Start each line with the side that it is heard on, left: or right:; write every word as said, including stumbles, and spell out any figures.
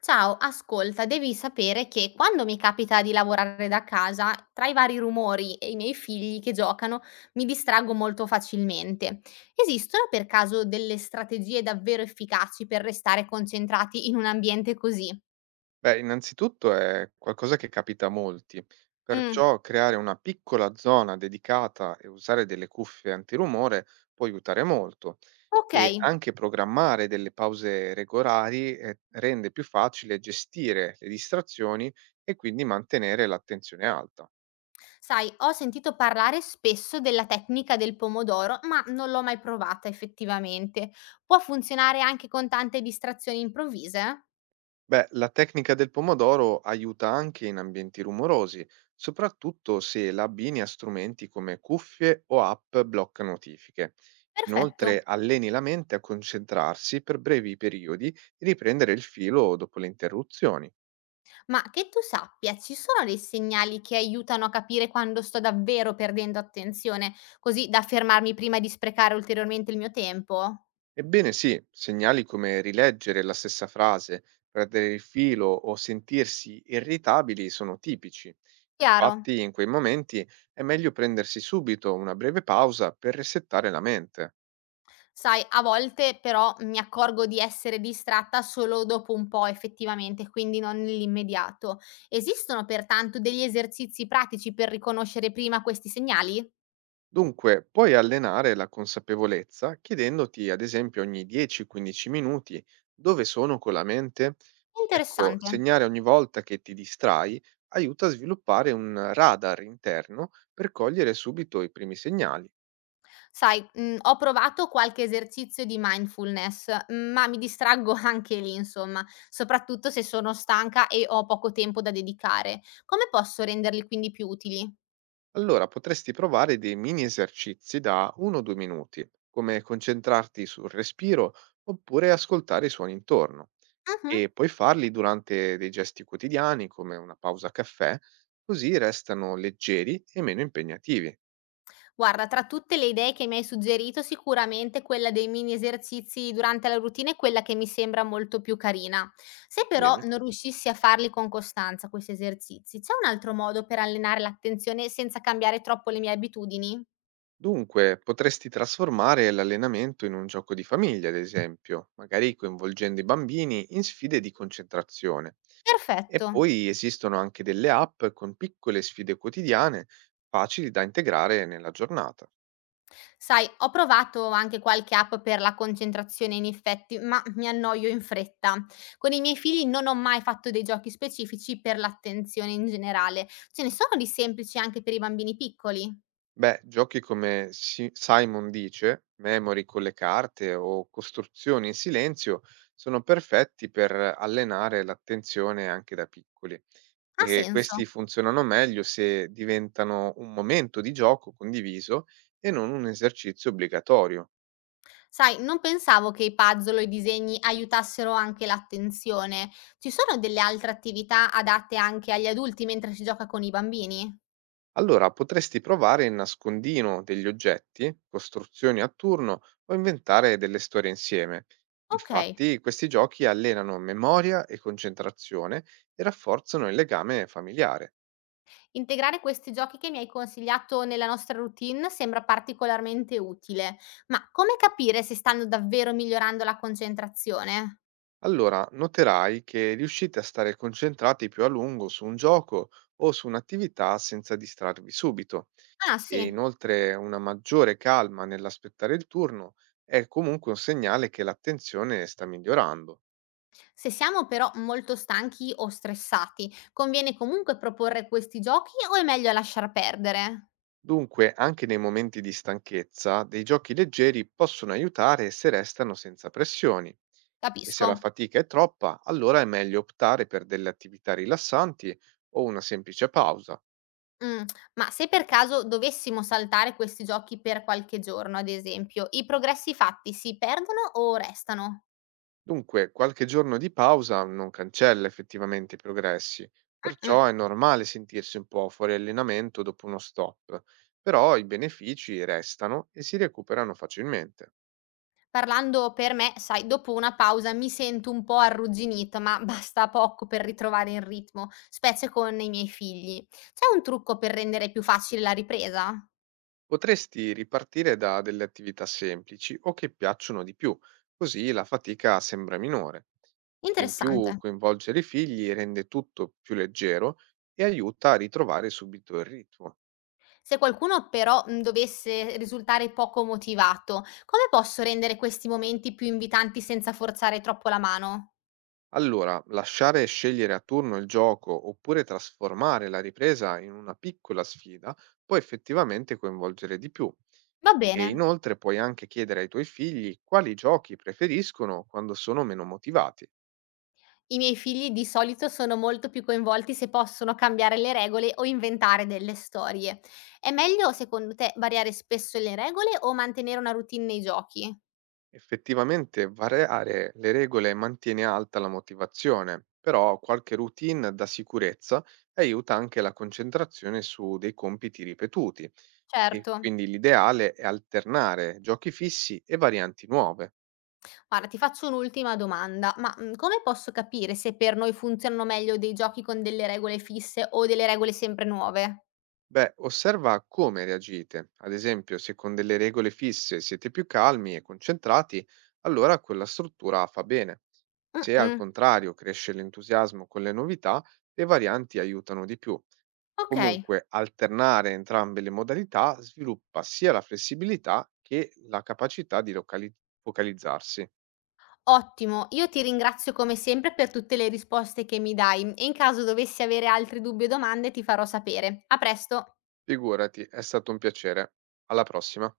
left: Ciao, ascolta, devi sapere che quando mi capita di lavorare da casa, tra i vari rumori e i miei figli che giocano, mi distraggo molto facilmente. Esistono per caso delle strategie davvero efficaci per restare concentrati in un ambiente così?
right: Beh, innanzitutto è qualcosa che capita a molti,
left: Mm,
right: perciò creare una piccola zona dedicata e usare delle cuffie antirumore può aiutare molto
left: ok.
right: e anche programmare delle pause regolari eh, rende più facile gestire le distrazioni e quindi mantenere l'attenzione alta.
left: Sai, ho sentito parlare spesso della tecnica del pomodoro, ma non l'ho mai provata effettivamente. Può funzionare anche con tante distrazioni improvvise?
right: Beh, la tecnica del pomodoro aiuta anche in ambienti rumorosi, soprattutto se la abbini a strumenti come cuffie o app blocca notifiche.
left: Perfetto.
right: Inoltre, alleni la mente a concentrarsi per brevi periodi e riprendere il filo dopo le interruzioni.
left: Ma che tu sappia, ci sono dei segnali che aiutano a capire quando sto davvero perdendo attenzione, così da fermarmi prima di sprecare ulteriormente il mio tempo?
right: Ebbene sì, segnali come rileggere la stessa frase, perdere il filo o sentirsi irritabili sono tipici.
left: Chiaro?
right: Infatti, in quei momenti è meglio prendersi subito una breve pausa per resettare la mente.
left: Sai, a volte però mi accorgo di essere distratta solo dopo un po' effettivamente, quindi non nell'immediato. Esistono pertanto degli esercizi pratici per riconoscere prima questi segnali?
right: Dunque, puoi allenare la consapevolezza chiedendoti, ad esempio, ogni dieci quindici minuti dove sono con la mente. Ecco,
left: Interessante.
right: segnare ogni volta che ti distrai aiuta a sviluppare un radar interno per cogliere subito i primi segnali.
left: Sai, mhmm, ho provato qualche esercizio di mindfulness, mh, ma mi distraggo anche lì insomma, soprattutto se sono stanca e ho poco tempo da dedicare. Come posso renderli quindi più utili?
right: Allora potresti provare dei mini esercizi da uno due minuti, come concentrarti sul respiro oppure ascoltare i suoni intorno.
left: Mh-mh.
right: E puoi farli durante dei gesti quotidiani, come una pausa caffè, così restano leggeri e meno impegnativi.
left: Guarda, tra tutte le idee che mi hai suggerito, sicuramente quella dei mini esercizi durante la routine è quella che mi sembra molto più carina. Se però
right: Bene.
left: non riuscissi a farli con costanza questi esercizi, c'è un altro modo per allenare l'attenzione senza cambiare troppo le mie abitudini?
right: Dunque, potresti trasformare l'allenamento in un gioco di famiglia, ad esempio, magari coinvolgendo i bambini in sfide di concentrazione. E
left: Perfetto.
right: poi esistono anche delle app con piccole sfide quotidiane facili da integrare nella giornata.
left: Sai, ho provato anche qualche app per la concentrazione in effetti, ma mi annoio in fretta. Con i miei figli non ho mai fatto dei giochi specifici per l'attenzione in generale. Ce ne sono di semplici anche per i bambini piccoli?
right: Beh, giochi come Si- Simon dice, Memory con le carte o Costruzioni in silenzio sono perfetti per allenare l'attenzione anche da piccoli
left: Ha
right: e
left: senso.
right: questi funzionano meglio se diventano un momento di gioco condiviso e non un esercizio obbligatorio.
left: Sai, non pensavo che i puzzle o i disegni aiutassero anche l'attenzione. Ci sono delle altre attività adatte anche agli adulti mentre si gioca con i bambini?
right: Allora, potresti provare il nascondino degli oggetti, costruzioni a turno o inventare delle storie insieme.
left: Ok.
right: Infatti, questi giochi allenano memoria e concentrazione e rafforzano il legame familiare.
left: Integrare questi giochi che mi hai consigliato nella nostra routine sembra particolarmente utile, ma come capire se stanno davvero migliorando la concentrazione?
right: Allora, noterai che riuscite a stare concentrati più a lungo su un gioco o su un'attività senza distrarvi subito
left: Ah sì,
right: e inoltre una maggiore calma nell'aspettare il turno è comunque un segnale che l'attenzione sta migliorando.
left: se siamo però molto stanchi o stressati, conviene comunque proporre questi giochi o è meglio lasciar perdere?
right: Dunque, anche nei momenti di stanchezza, dei giochi leggeri possono aiutare se restano senza pressioni. E se la
left: Capisco.
right: fatica è troppa, allora è meglio optare per delle attività rilassanti o una semplice pausa.
left: Mm. Ma se per caso dovessimo saltare questi giochi per qualche giorno, ad esempio, i progressi fatti si perdono o restano?
right: Dunque, qualche giorno di pausa non cancella effettivamente i progressi,
left: Mm, mm.
right: perciò è normale sentirsi un po' fuori allenamento dopo uno stop, però i benefici restano e si recuperano facilmente.
left: Parlando per me, sai, dopo una pausa mi sento un po' arrugginita, ma basta poco per ritrovare il ritmo, specie con i miei figli. C'è un trucco per rendere più facile la ripresa?
right: Potresti ripartire da delle attività semplici o che piacciono di più, così la fatica sembra minore. E in
left: Interessante.
right: più coinvolgere i figli rende tutto più leggero e aiuta a ritrovare subito il ritmo.
left: Se qualcuno però mm, dovesse risultare poco motivato, come posso rendere questi momenti più invitanti senza forzare troppo la mano?
right: Allora, lasciare scegliere a turno il gioco oppure trasformare la ripresa in una piccola sfida può effettivamente coinvolgere di più.
left: Va
right: E
left: bene.
right: inoltre puoi anche chiedere ai tuoi figli quali giochi preferiscono quando sono meno motivati.
left: I miei figli di solito sono molto più coinvolti se possono cambiare le regole o inventare delle storie. È meglio, secondo te, variare spesso le regole o mantenere una routine nei giochi?
right: Effettivamente variare le regole mantiene alta la motivazione, però qualche routine da sicurezza aiuta anche la concentrazione su dei compiti ripetuti e
left: Certo.
right: quindi l'ideale è alternare giochi fissi e varianti nuove.
left: Guarda, ti faccio un'ultima domanda, ma mm, come posso capire se per noi funzionano meglio dei giochi con delle regole fisse o delle regole sempre nuove?
right: Beh, osserva come reagite. Ad esempio, se con delle regole fisse siete più calmi e concentrati, allora quella struttura fa bene.
left: Mm,
right: Se al
left: mm.
right: contrario cresce l'entusiasmo con le novità, le varianti aiutano di più.
left: Ok.
right: Comunque, alternare entrambe le modalità sviluppa sia la flessibilità che la capacità di locali- focalizzarsi.
left: Ottimo, io ti ringrazio come sempre per tutte le risposte che mi dai e in caso dovessi avere altri dubbi o domande ti farò sapere. A presto!
right: Figurati, è stato un piacere. Alla prossima.